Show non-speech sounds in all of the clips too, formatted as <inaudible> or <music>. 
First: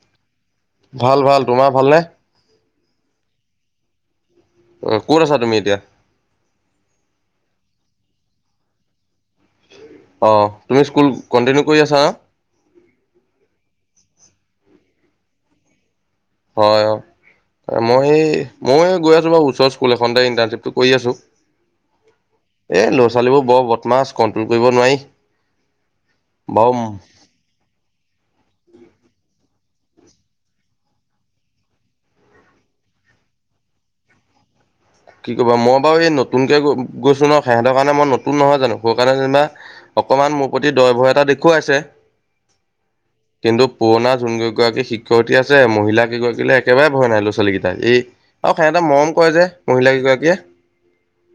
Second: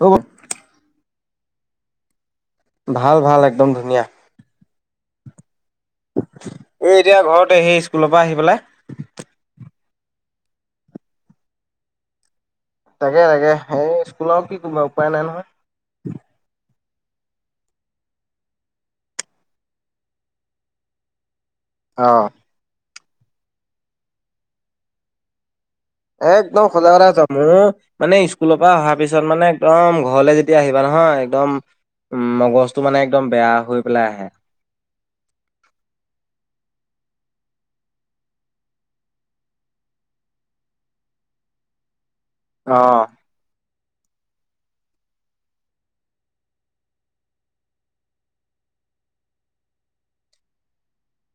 হব। ভাল ভাল তোমাৰ ভালনে? ভাল, ভাল, একদম ধুনীয়া। অ', ক'ত আছা তুমি এতিয়া? এ, এতিয়া ঘৰত সেই স্কুলৰ পৰা আহি পেলাই। অ', তুমি স্কুল কণ্টিনিউ কৰি আছা ন? তাকে তাকে সেই স্কুলৰ কি কোবা উপায় নাই নহয়। হয়। মই এই মই গৈ আছোঁ বাৰু ওচৰ স্কুল এখনতে ইণ্টাৰ্ণৰ্শ্বিপটো কৰি আছোঁ। অ'। এই ল'ৰা ছোৱালীবোৰ বৰ বদমাছ কণ্ট্ৰল কৰিব নোৱাৰি। একদম বাৰু সঁচা কথা কৈছ মোৰ মানে স্কুলৰ পা অহাৰ পিছত মানে একদম ঘৰলৈ যেতিয়া আহিবা নহয় একদম উম, মগজটো মানে একদম বেয়া হৈ পেলাই আহে। কি কৰিবা মই বাৰু এই নতুনকে গৈ- গৈছোঁ ন, সেহঁতৰ কাৰণে মই নতুন নহয় জানো সৌকাৰণে যেনিবা অকণমান মোৰ প্ৰতি দয় ভয় এটা দেখুৱাইছে। অ'। কিন্তু পুৰণা যোন কেইগৰাকী শিক্ষয়িত্ৰী আছে, মহিলাকেইগৰাকীলৈ একেবাৰে ভয় নাই ল'ৰা ছোৱালীকিটাৰ এই আৰু সিহঁতে মৰম কৰে যে, মহিলা কেইগৰাকীয়ে।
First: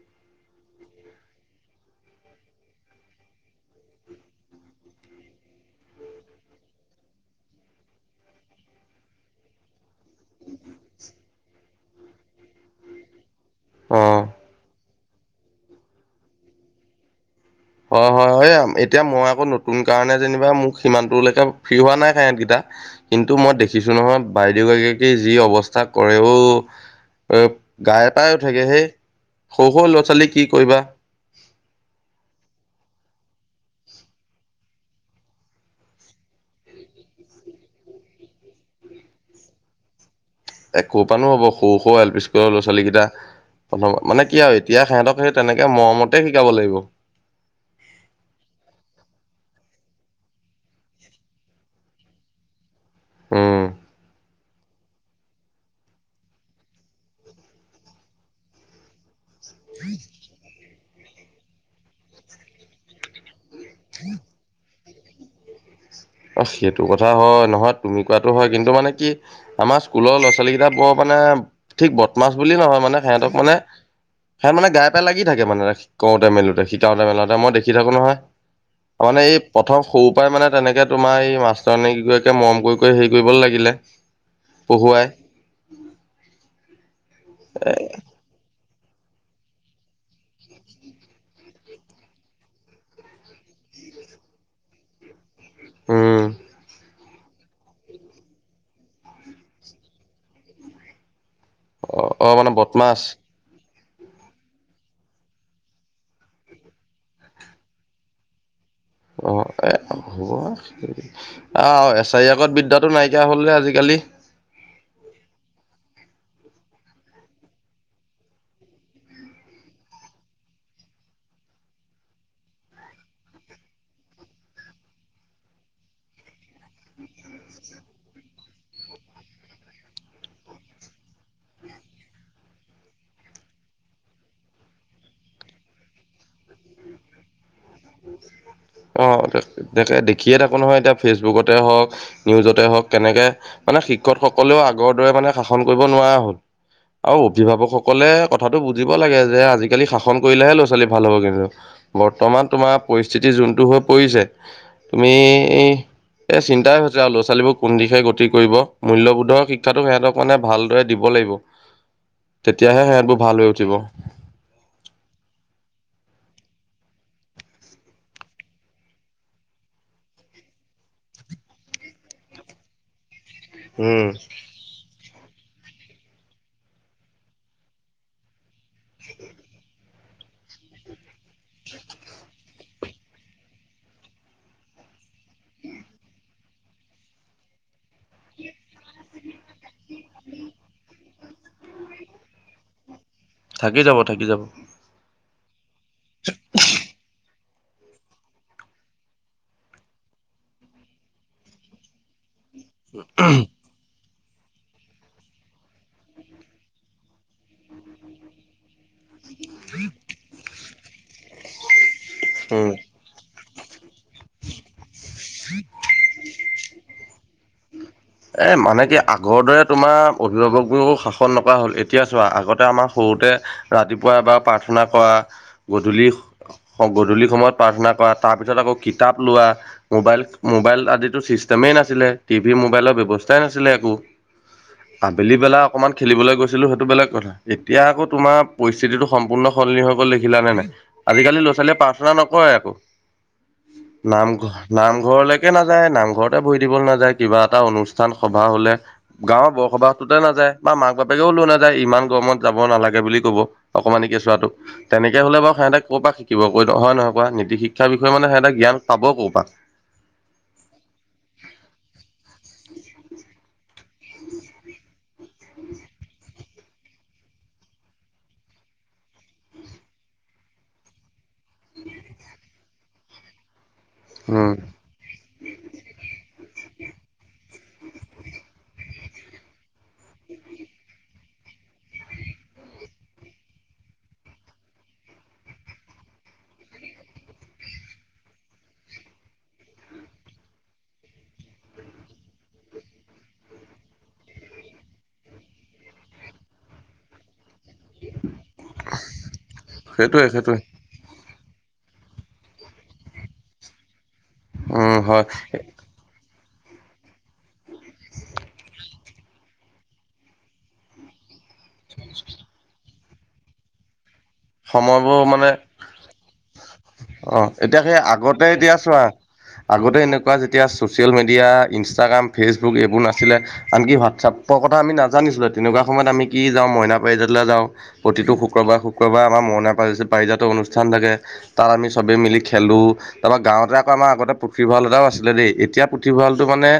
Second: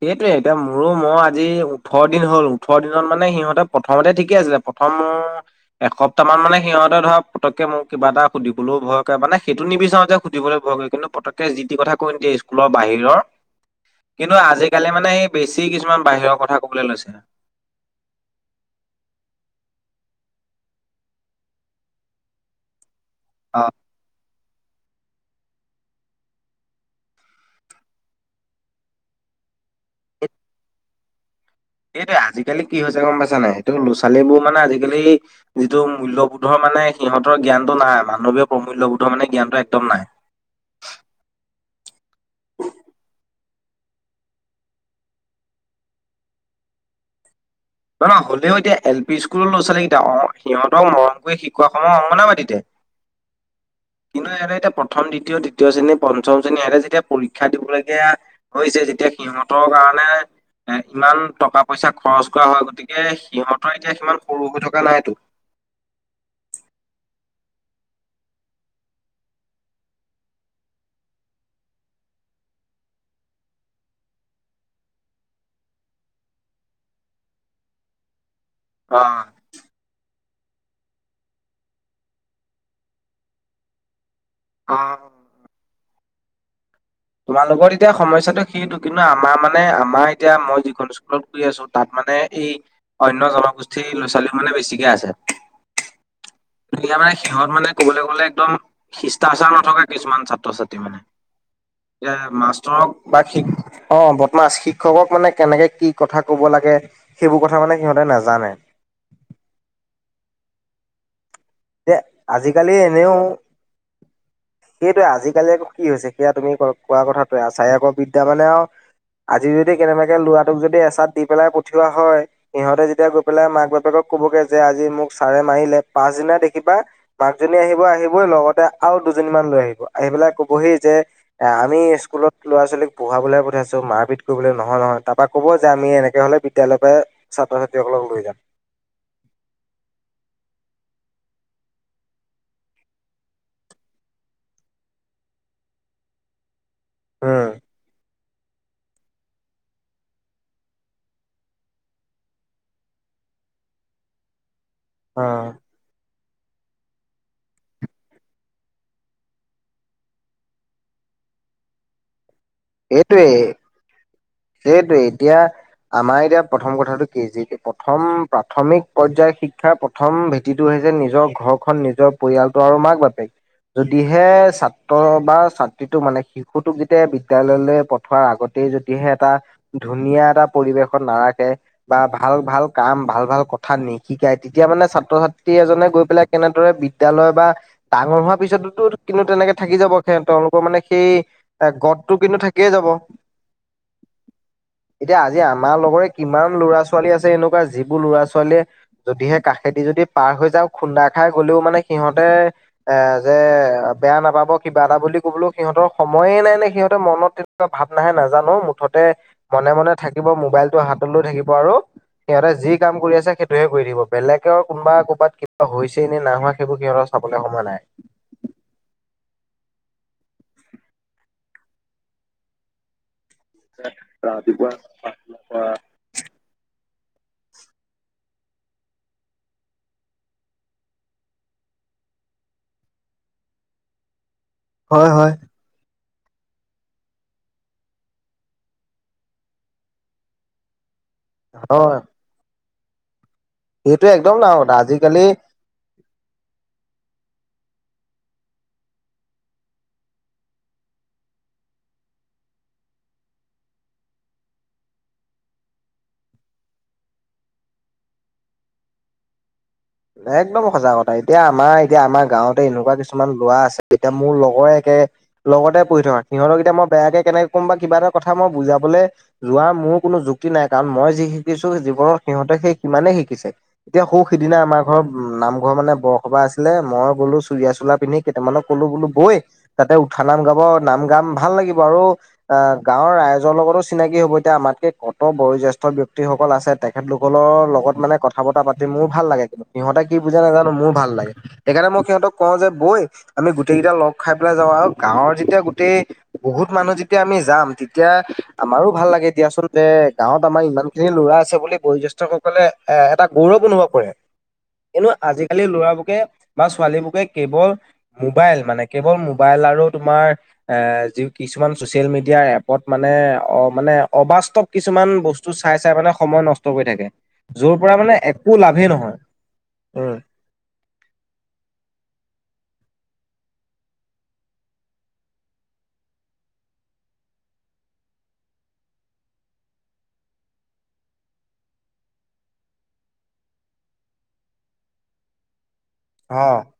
সেইটোৱে, এতিয়া মোৰো মই আজি ওঠৰ দিন হ'ল ওঠৰ দিনত মানে সিহঁতে প্ৰথমতে ঠিকে আছিলে <inaudible> এসপ্তাহ মানে সিহঁতে ধৰা পতকে মোক কিবা এটা সুধিবলৈও ভয়ক কৰে, মানে সেইটো নিবিচাৰো যে সুধিবলে ভয় কৰে কিন্তু পতককে যি টি কথা কৈ নিদিয়ে, স্কুলৰ বাহিৰৰ অ কিন্তু আজি কালি মানে বেছি কিছুমান বাহিৰ কথা ক'বলৈ লৈছে। হয়, হয়, হয় এতিয়া মই আকৌ নতুন কাৰণে যেনিবা মোক সিমানটোলেকে ফ্ৰী হোৱা নাই সেহঁতকিটা। কিন্তু মই অ দেখিছোঁ নহয়, বাইদেউকিগৰাকীক যি অৱস্থা কৰে অ' গায়ে পায়ে উঠেগৈ হেই সৰু, সৰু ল'ৰা ছোৱালী সেই- কি কৰিবা! সেইটোৱে, আজিকালি কি হৈছে গম পাইছা নাই, এইটো ল'ৰা ছোৱালীবোৰ মানে আজিকালি যিটো মূল্যবোধৰ মানে সিহঁতৰ জ্ঞানটো নাই, মানৱীয় প্ৰমূল্যবোধৰ মানে জ্ঞানটো একদম নাই। এ, ক'ৰপানো হ'ব সৰু, সৰু এল পি স্কুলৰ ল'ৰা ছোৱালীকিটা। প্ৰথমত মানে কি আৰু এতিয়া সিহঁতক সেই তেনেকে মৰমতে শিকাব লাগিব। নহ-নহয় হ'লেও এতিয়া এল পি স্কুলৰ লৰা ছোৱালকিটা অ', সিহঁতক মৰম কৰি শিকোৱা সময়ৰ অংগবাদীতিতে! হুম। <unintelligible> ইহঁতে এতিয়া প্ৰথম, দ্বিতীয়, তৃতীয় শ্ৰেণী পঞ্চম শ্ৰেণী ইহতে যেতিয়া পৰীক্ষা দিবলগীয়া হৈছে যেতিয়া সিহঁতৰ কাৰণে ইমান টকা পইচা খৰচ কৰা হয়, গতিকে সিহত এতিয়া সিমান সৰু হৈ থকা নাইতো। অ', সেইটো কথা হয়, নহয় তুমি কোৱাটো হয়, কিন্তু মানে কি আমাৰ স্কুলৰ ল'ৰা ছোৱালীকিটা বৰ মানে ঠিক বদমাছ বুলি নহয় মানে সেহঁতক মানে <unintelligible> মানে গায়ে পায়ে লাগি থাকে মানে শিকাওঁতে মেলোতে, শিকাওঁতে মেলোতে মই দেখি থাকোঁ নহয়। অ মানে, এই প্ৰথম সৰু পাই মানে তেনেকে তোমাৰ এই মাষ্টৰনি কিগৰাকীয়ে মৰম কৰি, কৰি হেৰি কৰিবলে লাগিলে অ পঢ়ুৱাই এ তোমালোকৰ এতিয়া সমস্যাটো সেইটো, কিন্তু আমাৰ মানে আমাৰ এতিয়া মই যিখন স্কুলত কৰি আছোঁ তাত মানে এই অন্য জনগোষ্ঠীৰ ল'ৰা ছোৱালী মানে বেছিকে আছে। উম এতিয়া মানে সিহঁত মানে ক'বলৈ গ'লে একদম শিষ্টাচাৰ নথকা কিছুমান ছাত্ৰ ছাত্ৰী মানে। অ অ <unintelligible> মানে মাষ্টৰক বদমাছ বা শিক্ষ অ', বদমাছ শিক্ষকক মানে কেনেকে কি কথা ক'ব লাগে সেইবোৰ কথা মানে সিহঁতে নাজানে। অ', এ, <unintelligible> যে অ', এছাৰি আগত আজিকালি বিদ্যাটো এনেও নাইকিয়া হ'ল আজিকালি। সেইটোৱে, আজিকালি কি হৈছে সেয়া তুমি কোৱা কথাটোৱে আচাৰি আকৌ বিদ্যা মানে আৰু আজি যদি কেনেবাকে ল'ৰাটোক যদি এচাৰ দি পেলাই পঠিওৱা হয় সিহঁতে যেতিয়া গৈ পেলাই মাক বাপেকক ক'বগে যে আজি মোক ছাৰে মাৰিলে পাচদিনা দেখি বা মাকজনী আহিব, আহিবই লগতে আৰু দুজনী মান লৈ আহিব, আহি পেলাই ক'বহি যে এ, আমি স্কুলত ল'ৰা ছোৱালী পঢ়ুৱাবলৈ পঠিয়াইছোঁ, মাৰপিত কৰিবলৈ নহয়, নহয়। তাৰপা ক'ব যে আমি এনেক হ'লে তেওঁলোকে ছাত্ৰ ছাত্ৰীসকলক লৈ যাম। অ', <unintelligible> দেখিয়ে থাকোঁ নহয় এতিয়া ফেচবুকতে হওঁক নিউজতে হওঁক কেনেকে মানে শিক্ষকসকলেও আগৰ দৰে মানে শাসন কৰিব নোৱাৰা হ'ল। আৰু উম অভিভাৱকসকলে কথাটো বুজিব লাগে যে আজিকালি শাসন কৰিলেহে ল'ৰা ছোৱালী ভাল হ'ব কিন্তু। বৰ্তমান তোমাৰ পৰিস্থিতি যোনটো হৈ পৰিছে তুমি অ এই চিন্তাই হৈছে আৰু ল'ৰা ছোৱালীবোৰ কোন দিশে গতি কৰিব মূল্যবোধৰ শিক্ষাটো সিহঁতক মানে ভালদৰে দিব লাগিব। তেতিয়াহে সিহঁতবোৰ এইটোৱেই ভাল হৈ উঠিব। সেইটোৱে এতিয়া আমাৰ এতিয়া প্ৰথম কথাটো কে জি প্ৰথম প্ৰাথমিক পৰ্যায়ৰ শিক্ষাৰ প্ৰথম ভেটিটো হৈছে নিজৰ ঘৰখন নিজৰ পৰিয়ালটো আৰু মাক বাপেক। উম যদিহে ছাত্ৰ বা ছাত্ৰীটোক মানে শিশুটোক যেতিয়া বি বিদ্যালয়লৈ পঠোৱাৰ আগতেই যদিহে এটা ধুনীয়া এটা পৰিৱেশত নাৰাখ বা ভাল, ভাল কাম ভাল, ভাল কথা নিশিকায় তেতিয়া মানে ছাত্ৰ ছাত্ৰী এজনে গৈ পেলাই কেনেদৰে বিদ্যালয় বা ডাঙৰ হোৱাৰ পিছতোতো কিন্তু তেনেকে থাকি যাব, তেওঁলোকৰ মানে সেই গদটো কিন্তু থাকিয়েই যাব। থাকি যাব, থাকি যাব। এতিয়া আজি আমাৰ লগৰে কিমান লৰা ছোৱালী আছে এনেকুৱা, যিবোৰ লৰা ছোৱালীয়ে যদিহে কাষেদি যদি পাৰ হৈ যাওঁ খুন্দা খাই গলেও মানে সিহঁতে এ যে বেয়া নাপাব কিবা এটা বুলি কবলৈও সিহঁতৰ সময়ে নাই নে সিহঁত মনত তো ভাৱ নাহে নাজানো মুঠত তে মনে মনে থাকিব। মোবাইলটো হাতত লৈ থাকিব আৰু। সিহঁতে যি উম কাম কৰি আছে সে টোহে কৰি থাকিব, বেলেগৰ কোনোবা ক'ৰবাত কিবা হৈছেই নে নাই হোৱা সেইবোৰ সিহঁতৰ চাবলৈ সমই নাই। এই মানে কি আগৰ দৰে তোমাৰ অভিভাৱকবোৰ শাসন নকৰা হ'ল, এতিয়া চোৱা আগতে আমাৰ সৰুতে ৰাতিপুৱা এবাৰ প্ৰাৰ্থনা কৰা গধূলি। গধূলি সময়ত প্ৰাৰ্থনা কৰা তাৰপিছত আকৌ কিতাপ লোৱা। মোবাইল, মোবাইল আদিতো চিষ্টেমেই নাছিলে, টিভি মোবাইলত ব্যৱস্থা নাছিলে একো, হয় হয় আবেলি বেলা অকনমান খেলিবলৈ গৈছিলো সেইটো বেলেগ কথা। এতিয়া আকৌ তোমাৰ পৰিস্থিতিটো সম্পূৰ্ণ সলনি হৈ গল দেখিলা নে নাই। আজিকালি ল'ৰা ছোৱালীয়ে হয় প্ৰাৰ্থনা নকৰে সেইটো আক' একদম ডাঙৰ কথা নামঘৰ আজিকালি নামঘৰলৈকে নাযায়। নামঘৰতে বহি দিব নাযায়, কিবা এটা অনুষ্ঠান সভা হ'লে। গাঁৱৰ বৰসবাহটোতে নযায় বা মাক বাপেকেও লৈ নাযায়, ইমান গৰমত যাব নালাগে বুলি কব। অকমানি কেচোৱাটো। তেনেকৈ হ'লে বাৰু সিহঁতে ক'ৰপৰা শিকিব, ক হয় নহয় কোৱা? নীতি শিক্ষাৰ বিষয়ে মানে সিহঁতে জ্ঞান পাব ক'ৰ পৰা? একদম সঁচা কথা, এতিয়া আমাৰ এতিয়া আমাৰ গাঁৱতে এনেকুৱা কিছুমান লৰা আছে, এতিয়া মোৰ লগৰেই একে লগতে পঢ়ি থকা, সিহঁতক এতিয়া মই বেয়াকে কেনেকে ক'ম বা কিবা এটা কথা মই বুজাবলে যোৱা মোৰ কোনো যুক্তি নাই, কাৰণ মই যি শিকিছো জীৱনত সিহঁতে সেই সিমানেই শিকিছে। এতিয়া সৌ উম সিদিনা আমাৰ ঘৰ নামঘৰ মানে বৰসবাহ আছিলে, মই গ'লো চুৰিয়া চোলা পিন্ধি কেইটামানক ক'লো বোলো বৈ। তাতে উঠা নাম গাব নাম গাম ভাল লাগিব আৰু। আহ, গাঁৱৰ ৰাইজৰ লগতো চিনাকি হব। এতিয়া আমাতকে কত বয়োজেষ্ঠ ব্যক্তিসকল আছে তে তেখেত লোককলৰ লগত মানে কথা বতৰা পাতি মোৰ ভাল লাগে কিন্তু। সিহঁতে কি বুজে নাজানো মোৰ ভাল লাগে। সেইকাৰণে মই সিহঁতক কওঁ যে বৈ। আমি গোটেই কেইটা লগ খাই পেলাই যাওঁ আৰু গাঁৱৰ যেতিয়া গোটেই বহুত মানুহ যেতিয়া আমি যাম। তেতিয়া আমাৰো ভাল লাগে দিয়াচোন যে সেইটোৱে গাঁৱত সেইটোৱে আমাৰ ইমান ল'ৰা আছে বুলি বয়োজ্যেষ্ঠ সকলে এ এটা গৌৰৱ অনুভৱ কৰে। উম এনেও হয় আজিকালি লৰাবোকে বা ছোৱালীবোকে কেৱল মোবাইল মানে কেৱল মোবাইল আৰু তোমাৰ এ যি কিছুমান ছচিয়েল মিডিয়াৰ এপত মানে অ মানে অবাস কিছুমান সময়বোৰ মানে বস্তু চাই, চাই মানে সময় নষ্ট কৰি থাকে, অ যৰ এতিয়া সেই পৰা মানে আগতে একো এতিয়া লাভেই চোৱা নহয়। আগতে উম। এনেকুৱা যেতিয়া ছ'চিয়েল মিডিয়া ইনষ্টাগ্ৰাম ফেচবুক এইবোৰ নাছিলে। আনকি হোৱাটছআপৰ কথা আমি নাজানিছিলোই, তেনেকুৱা সময়ত আমি কি যাওঁ মইনা পাৰিজাতলৈ যাওঁ। প্ৰতিটো শুক্ৰবাৰ, শুক্ৰবাৰে আমাৰ মইনা পাৰিজাতৰ অনুষ্ঠান থাকে। তাত আমি চবে মিলি খেলো, তাৰপৰা গাঁৱতে আকৌ আমাৰ আগতে পুথিভঁৰাল এটাও আছিলে দেই। এতিয়া অ পুথিভঁৰালটো মানে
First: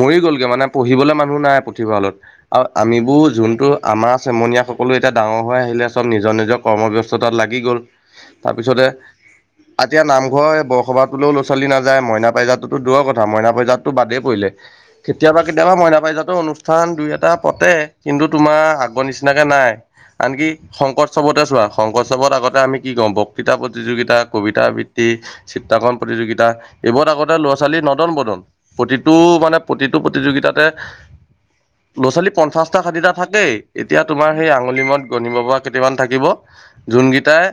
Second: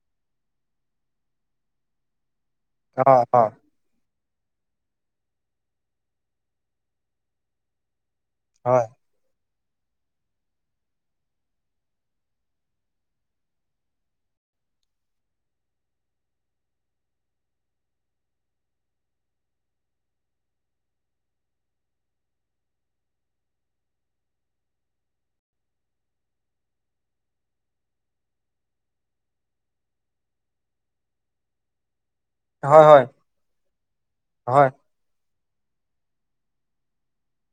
মৰি গ'লগে মানে, পঢ়িবলৈ মানুহ নাই পুথিভঁৰালত। আৰু অ আমিবোৰ অ যোনটো আমাৰ, চেমনীয়া সকলো এতিয়া ডাঙৰ হৈ আহিলে চব নিজৰ নিজৰ কৰ্মব্যস্ততাত লাগি গ'ল, হয়। তাৰপিছতে এতিয়া নামঘৰ এই বৰসভাটোলৈও ল'ৰা ছোৱালী নাযায়, মইনা পাৰজাতটোতো দূৰৰ কথা মইনা পাৰজাততো বাদেই পৰিলে। কেতিয়াবা, কেতিয়াবা, মইনা পাইজাতৰ অনুষ্ঠান দুই এটা পাতে, কিন্তু তোমাৰ আগৰ নিচিনাকে নাই। আনকি শংকৰোৎসৱতে শংকৰোৎসৱত আগতে আমি কি কওঁ বক্তৃতা প্ৰতিযোগিতা, কবিতা আবৃত্তি, চিত্ৰাকৰণ প্ৰতিযোগিতা, এইবোৰ আগতে ল'ৰা ছোৱালীৰ নদন বদন। প্ৰতিটো মানে, প্ৰতিটো প্ৰতিযোগিতাতে ল'ৰা ছোৱালী পঞ্চাশটা হয় হয় ষাঠিটা থাকেই। এতিয়া তোমাৰ সেই হয়। আঙুলি মূৰত গণিব পৰা কেইটামান থাকিব। যোনকেইটাই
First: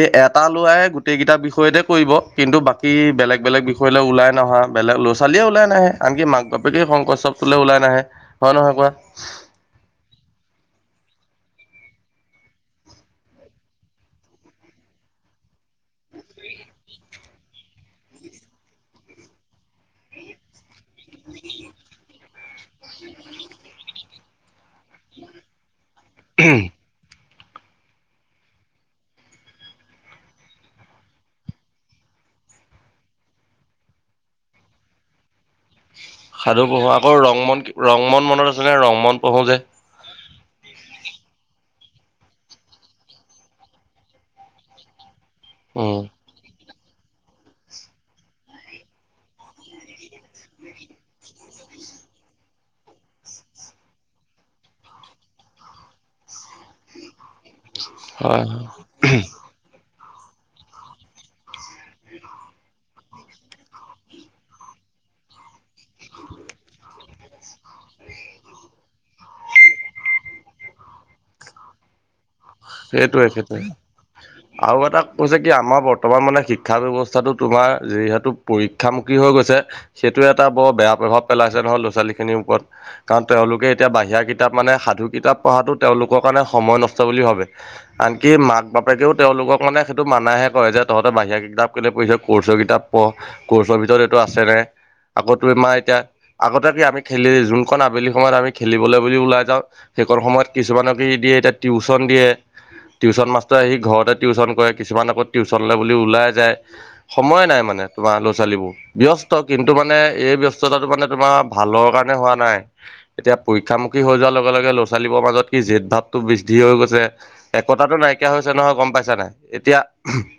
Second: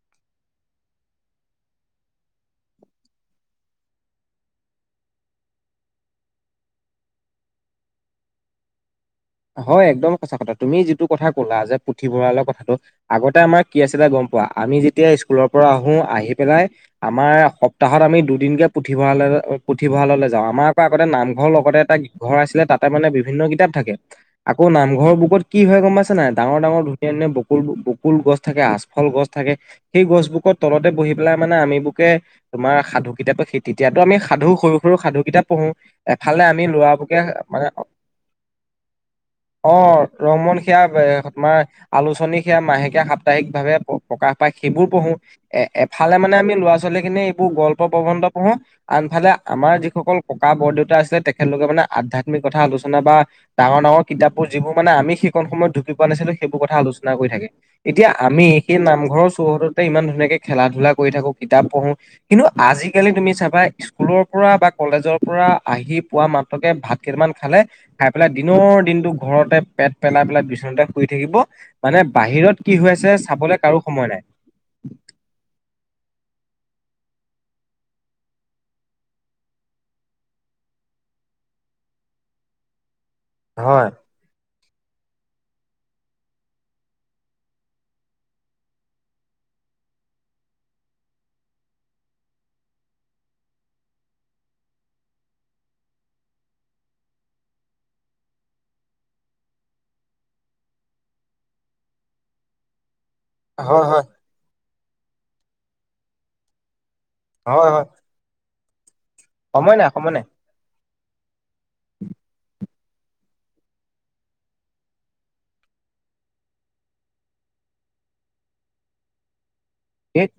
এই এটা লৰাই গোটেই কেইটা বিষয়তে কৰিব, কিন্তু বাকী বেলেগ বেলেগ বিষ কৰিলে ওলাই নহা, বেলেগ লৰা ছোৱালীয়ে ওলাই নাহে, আনি মাক বাপেকে শংকৰোৎসৱটোলৈ ওলাই নাহে হয়, নহয়, কোৱা হয়, একদম সঁচা কথা তুমি যিটো কথা কলা যে পুথিভঁৰালৰ কথাটো আগতে আমাৰ কি আছিলে, গম পোৱা আমি যেতিয়া স্কুলৰ পৰা আহো আহি পেলাই আমাৰ, সপ্তাহত আমি দুদিনকে পুথিভঁৰাললৈ পুথিভঁৰাললৈ যাওঁ আমাৰ আগতে, নামঘৰ লগতে এটা ঘৰ আছিলে, তাতে মানে বিভিন্ন কিতাপ থাকে আকৌ নামঘৰৰ বুকত কি হয়, গম পাইছে নাই ডাঙৰ ডাঙৰ ধুনীয়া বকুল, বকুল গছ থাকে, আচফল গছ থাকে সেই গছবোৰকত তলতে বহি পেলাই মানে আমিবুকে তোমাৰ সাধু, কিতাপ সেই তেতিয়াতো আমি সাধু সৰু সৰু সাধু কিতাপ পঢ়ো এফালে আমি সাধু পঢ়ো আকৌ, লৰাবোকে মানে ৰংমন ৰংমন মনত আছিলে ৰংমন পঢ়ো যে অ', ৰংমন সেয়া তোমাৰ আলোচনী সেয়া, মাহেকীয়া সাপ্তাহিক ভাৱে প্ৰকাশ পায় সেইবোৰ পঢ়ো এ উম এফালে মানে, আমি ল'ৰা ছোৱালীখিনি এইবোৰ গল্প প্ৰবন্ধ পঢ়োঁ আনফালে, আমাৰ যিসকল ককা বৰদেউতা আছিলে, তেখেতলোকে মানে আধ্যাত্মিক কথা আলোচনা বা ডাঙৰ, ডাঙৰ, কিতাপবোৰ যিবোৰ মানে, আমি সেইখন সময়ত ঢুকি পোৱা নাছিলো সেইবোৰ কথা আলোচনা কৰি থাকে এতিয়া, হয় আমি হয় সেই নামঘৰৰ চৌহদতে ইমান ধুনীয়াকে খেলা ধূলা কৰি থাকো কিতাপ পঢ়ো কিন্তু, আজিকালি তুমি চাবা, স্কুলৰ পৰা বা কলেজৰ পৰা আহি পোৱা মাত্ৰকে, ভাত কেইটামান খালে খাই দিনৰ, দিনটো ঘৰতে পেট পেলাই পেলাই বিচনাতে শুই থাকিব, মানে বাহিৰত কি হৈ আছে সেইটোৱে, চাবলৈ সেইটোৱে কাৰো সময় নাই। আৰু এটা কৈছে কি, আমাৰ বৰ্তমান মানে শিক্ষা ব্যৱস্থাটো তোমাৰ যিহেতু পৰীক্ষামুখী হৈ গৈছে সেইটোয়ে এটা বৰ বেয়া প্ৰভাৱ পেলাইছে নহয়, ল'ৰা ছোৱালী খিনিৰ ওপৰত কাৰণ, তেওঁলোকে হয়, এতিয়া বাহিৰা কিতাপ মানে সাধু কিতাপ পঢ়াটো তেওঁলোকৰ কাৰণে সময় নষ্ট বুলি ভাবে আনকি মাক বাপেকেও তেওঁলোকক মানে, সেইটো মানাহে কৰে যে তহঁতে বাহিৰা কিতাপ কেলে পঢ়িছ, কৰ্চৰ কিতাপ পঢ়, কোৰ্চৰ ভিতৰত এইটো আছে নে, আকৌ তোমাৰ এতিয়া আগতে, কি আমি খেলি যোনখন আবেলি সময়ত আমি খেলিবলৈ বুলি ওলাই যাওঁ সেকণ সময়ত কিছুমানক দিয়ে, এতিয়া টিউশচন দিয়ে টিউশচন মাষ্টৰে আহি হয়, হয়, ঘৰতে টিউশচন কৰে, কিছুমান আকৌ টিউশচনলে বুলি ওলাই যায় সময় নাই হয়, মানে, হয়, তোমাৰ ল'ৰা ছোৱালীবোৰ, ব্যস্ত সময় কিন্তু নাই মানে সময় নাই এই ব্যস্ত টাটো মানে, তোমাৰ ভালৰ কাৰণে হোৱা নাই এতিয়া পৰীক্ষামুখী হৈ, যোৱাৰ লগে লগে ল'ৰা ছোৱালীবোৰৰ মাজত কি জেদ ভাৱটো বৃদ্ধি হৈ গৈছে একতাটো নাইকিয়া হৈছে, নহয় গম পাইছা নাই এতিয়া ধেত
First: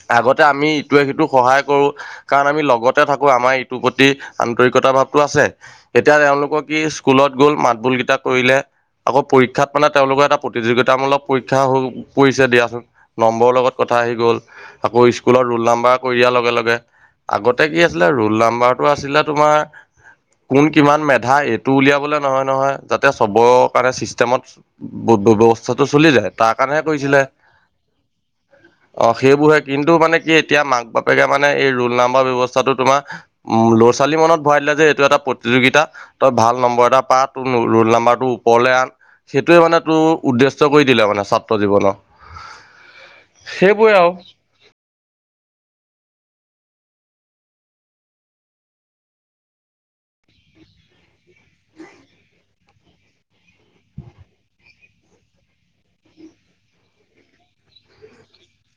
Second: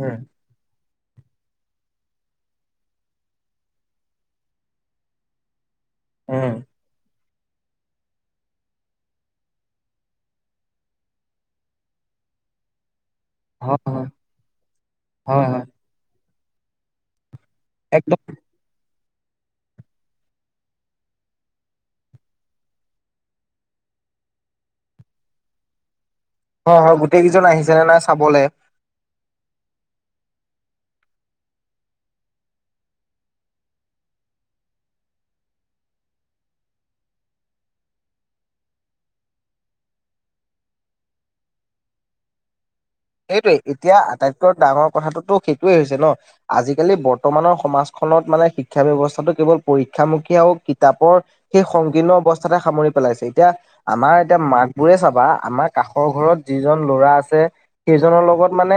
উম, আগত আমি ইটোৱে সিটোক সহায় কৰো কাৰণ, আমি লগতে থাকো আমাৰ ইটোৰ প্ৰতি আন্তৰিকতা ভাৱটো আছে এতিয়া উম, তেওঁলোকৰ কি স্কুলত গ'ল মাত বোলকেইটা কৰিলে, আকৌ পৰীক্ষাত মানে, তেওঁলোকৰ এটা প্ৰতিযোগিতামূলক পৰীক্ষা হৈ পৰিছে, দিয়াচোন নম্বৰৰ লগত হয়, কথা হয়, আহি গ'ল আকৌ হয়, স্কুলৰ হয়, ৰোল নাম্বাৰ কৰি দিয়াৰ লগে লগে, আগতে কি আছিলে একদম ৰোল নাম্বাৰটো আছিলে তোমাৰ কোন কিমান মেধা এইটো উলিয়াবলে নহয় নহয়, যাতে সবৰে কাৰণে চিষ্টেমত ব্যৱস্থাটো চলি যায়। তাৰ হয়, কাৰণেহে হয়, কৰিছিলে গোটেই কেইজন আহিছে নে নাই চাবলে অ', সেইবোৰহে কিন্তু মানে কি এতিয়া মাক বাপেকে মানে এই ৰোল নাম্বৰ ব্যৱস্থাটো তোমাৰ উম, ল'ৰা ছোৱালী মনত ভৰাই দিলে যে এইটো এটা প্ৰতিযোগিতা। তই ভাল নম্বৰ এটা পা, তোৰ ৰোল নম্বাৰটো ওপৰলৈ আন, সেইটোয়ে মানে তোৰ উদ্দেশ্য। কৰি দিলে মানে ছাত্ৰ জীৱনত সেইটোৱে এতিয়া আটাইতকৈ ডাঙৰ কথাটোতো সেইটোৱেই হৈছে ন'। আজিকালি বৰ্তমানৰ সমাজখনত মানে শিক্ষা ব্যৱস্থাটো কেৱল পৰীক্ষামুখী আৰু কিতাপৰ সেই সংকীৰ্ণ অৱস্থাতে সামৰি পেলাইছে। এতিয়া আমাৰ এতিয়া মাকবোৰে চাবা, আমাৰ কাষৰ ঘৰত যিজন ল'ৰা আছে সেইজনৰ লগত মানে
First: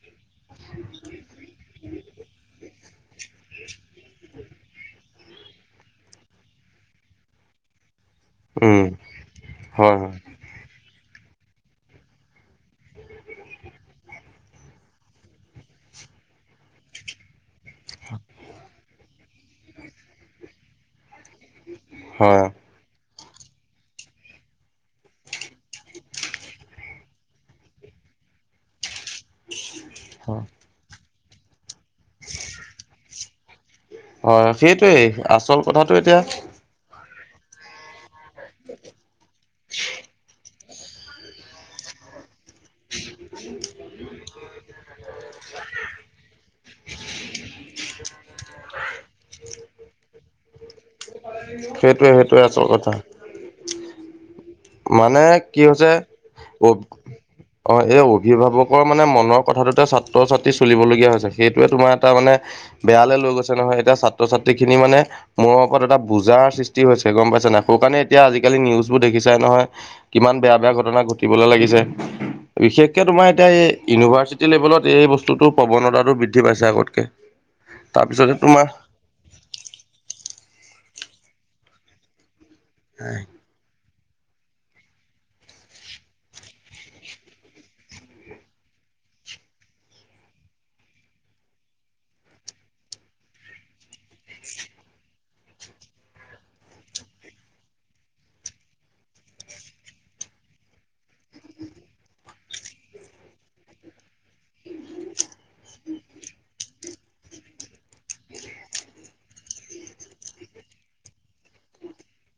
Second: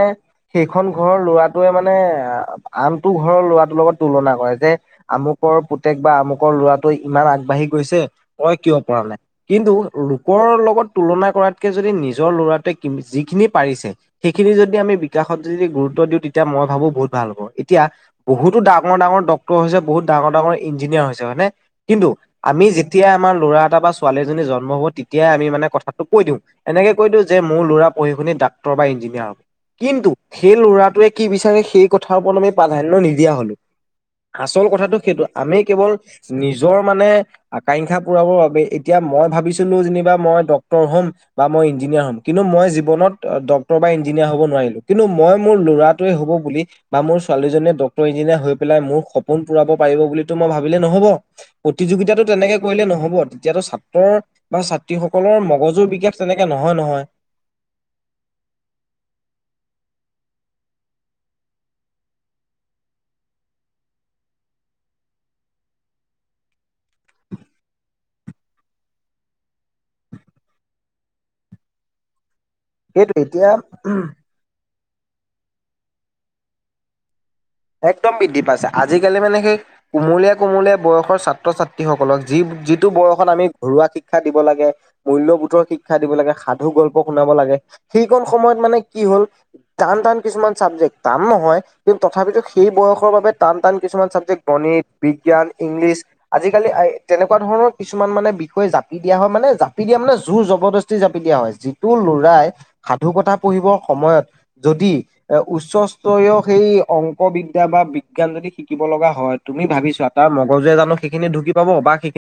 সেইখন ঘৰৰ ল'ৰাটোৱে মানে আহ আনটো ঘৰৰ ল'ৰাটোৰ লগত তুলনা কৰে, যে আমুকৰ পুতেক বা আমুকৰ ল'ৰাটোৱে ইমান আগবাঢ়ি গৈছে তই কিয় উম পৰা নাই, কিন্তু হয় লোকৰ লগত তুলনা কৰাতকৈ যদি নিজৰ ল'ৰাটোৱে যিখিনি পাৰিছে সেইখিনি যদি আমি বিকাশত যদি গুৰুত্ব দিওঁ, তেতিয়া মই ভাবো বহুত ভাল হ'ব। এতিয়া, বহুতো ডাঙৰ, ডাঙৰ ডক্তৰ হৈছে, বহুত ডাঙৰ ডাঙৰ ইঞ্জিনিয়াৰ হৈছে মানে কিন্তু হয় আমি যেতিয়াই আমাৰ ল'ৰা এটা বা ছোৱালী এজনী জন্ম হ'ব, তেতিয়াই আমি মানে কথাটো কৈ দিওঁ। এনেকে কৈ দিওঁ যে মোৰ ল'ৰা পঢ়ি শুনি ডাক্টৰ ডাক্টৰ বা ইঞ্জিনিয়াৰ হ'ব, কিন্তু হয় সেই ল'ৰাটোৱে কি বিচাৰে সেই কথা প্ৰাধান্য নিদি দিয়া হ'লো, হয় আচল কথাটো সেইটোৱেই সেইটো আমি আচল কথাটো কেৱল এতিয়া নিজৰ মানে আকাংক্ষা পূৰাবৰ বাবে, এতিয়া মই ভাবিছিলো যেনিবা মই ডক্টৰ হ'ম বা মই ইঞ্জিনিয়াৰ হ'ম। কিন্তু মই জীৱনত ডক্তৰ বা ইঞ্জিনিয়াৰ হ'ব নোৱাৰিলোঁ, কিন্তু মই মোৰ ল'ৰাটোৱে হ'ব বুলি বা মোৰ ছোৱালীজনীয়ে ডক্টৰ, ইঞ্জিনিয়াৰ হৈ পেলাই মোৰ সপোন পূৰাব পাৰিব বুলিতো মই ভাবিলে নহ'ব। সেইটোৱে প্ৰতিযোগিতাটো সেইটোৱে তেনেকে আচল কৰিলে কথা নহ'ব, তেতিয়াতো ছাত্ৰৰ বা মানে ছাত্ৰীসকলৰ কি মগজুৰ বিকাশ তেনেকে নহয়, হৈছে নহয়। অ', এই অভিভাৱকৰ মানে মনৰ কথাটোতে ছাত্ৰ ছাত্ৰী চলিবলগীয়া হৈছে, সেইটোয়ে তোমাৰ এটা মানে বেয়ালৈ লৈ গৈছে নহয়, এতিয়া ছাত্ৰ ছাত্ৰী খিনি মানে মোৰ ওপৰত এটা বোজাৰ সৃষ্টি হৈছে গম পাইছ নাই, সৌকাৰণে এতিয়া আজিকালি নিউজবোৰ দেখিছ নহয়, কিমান বেয়া বেয়া ঘটনা ঘটিবলৈ লাগিছে। বিশেষকে তোমাৰ এতিয়া এই ইউনিভাৰ্চিটি লেভেলত এই বস্তুটো প্ৰৱণতাটো বৃদ্ধি পাইছে আগতকে। একদম তাৰপিছতে বৃদ্ধি তোমাৰ পাইছে, আজি আজিকালি মানে সেই কোমলীয়া, কোমলীয়া বয়সৰ ছাত্ৰ ছাত্ৰীসকলক যি যিটো বয়সত আমি ঘৰুৱা শিক্ষা দিব লাগে, মূল্যবোধৰ শিক্ষা দিব লাগে, সাধু, গল্প শুনাব লাগে। সেইকন সময়ত মানে কি হ'ল, টান টান কিছুমান চাবজেক্ট, টান নহয় কিন্তু তথাপিতো সেই বয়সৰ বাবে টান টান কিছুমান ছাবজেক্ট, গণিত, বিজ্ঞান, ইংলিছ আজিকালি তেনেকুৱা ধৰণৰ কিছুমান মানে বিষয় জাপি দিয়া হয়, মানে জাপি দিয়া মানে জোৰ জবৰদস্ত জাপি দিয়া হয়, যিটো ল'ৰাই সাধু কথা পঢ়িবৰ সময়ত যদি এ উচ্চস্তৰীয় সেই অং বিদ্যা বা বিজ্ঞান যদি শিকিব লগা হয় তুমি ভাবিছোৱা তাৰ মগজুৱে জানো সেইখিন ঢুক পাব, বা সেইখিন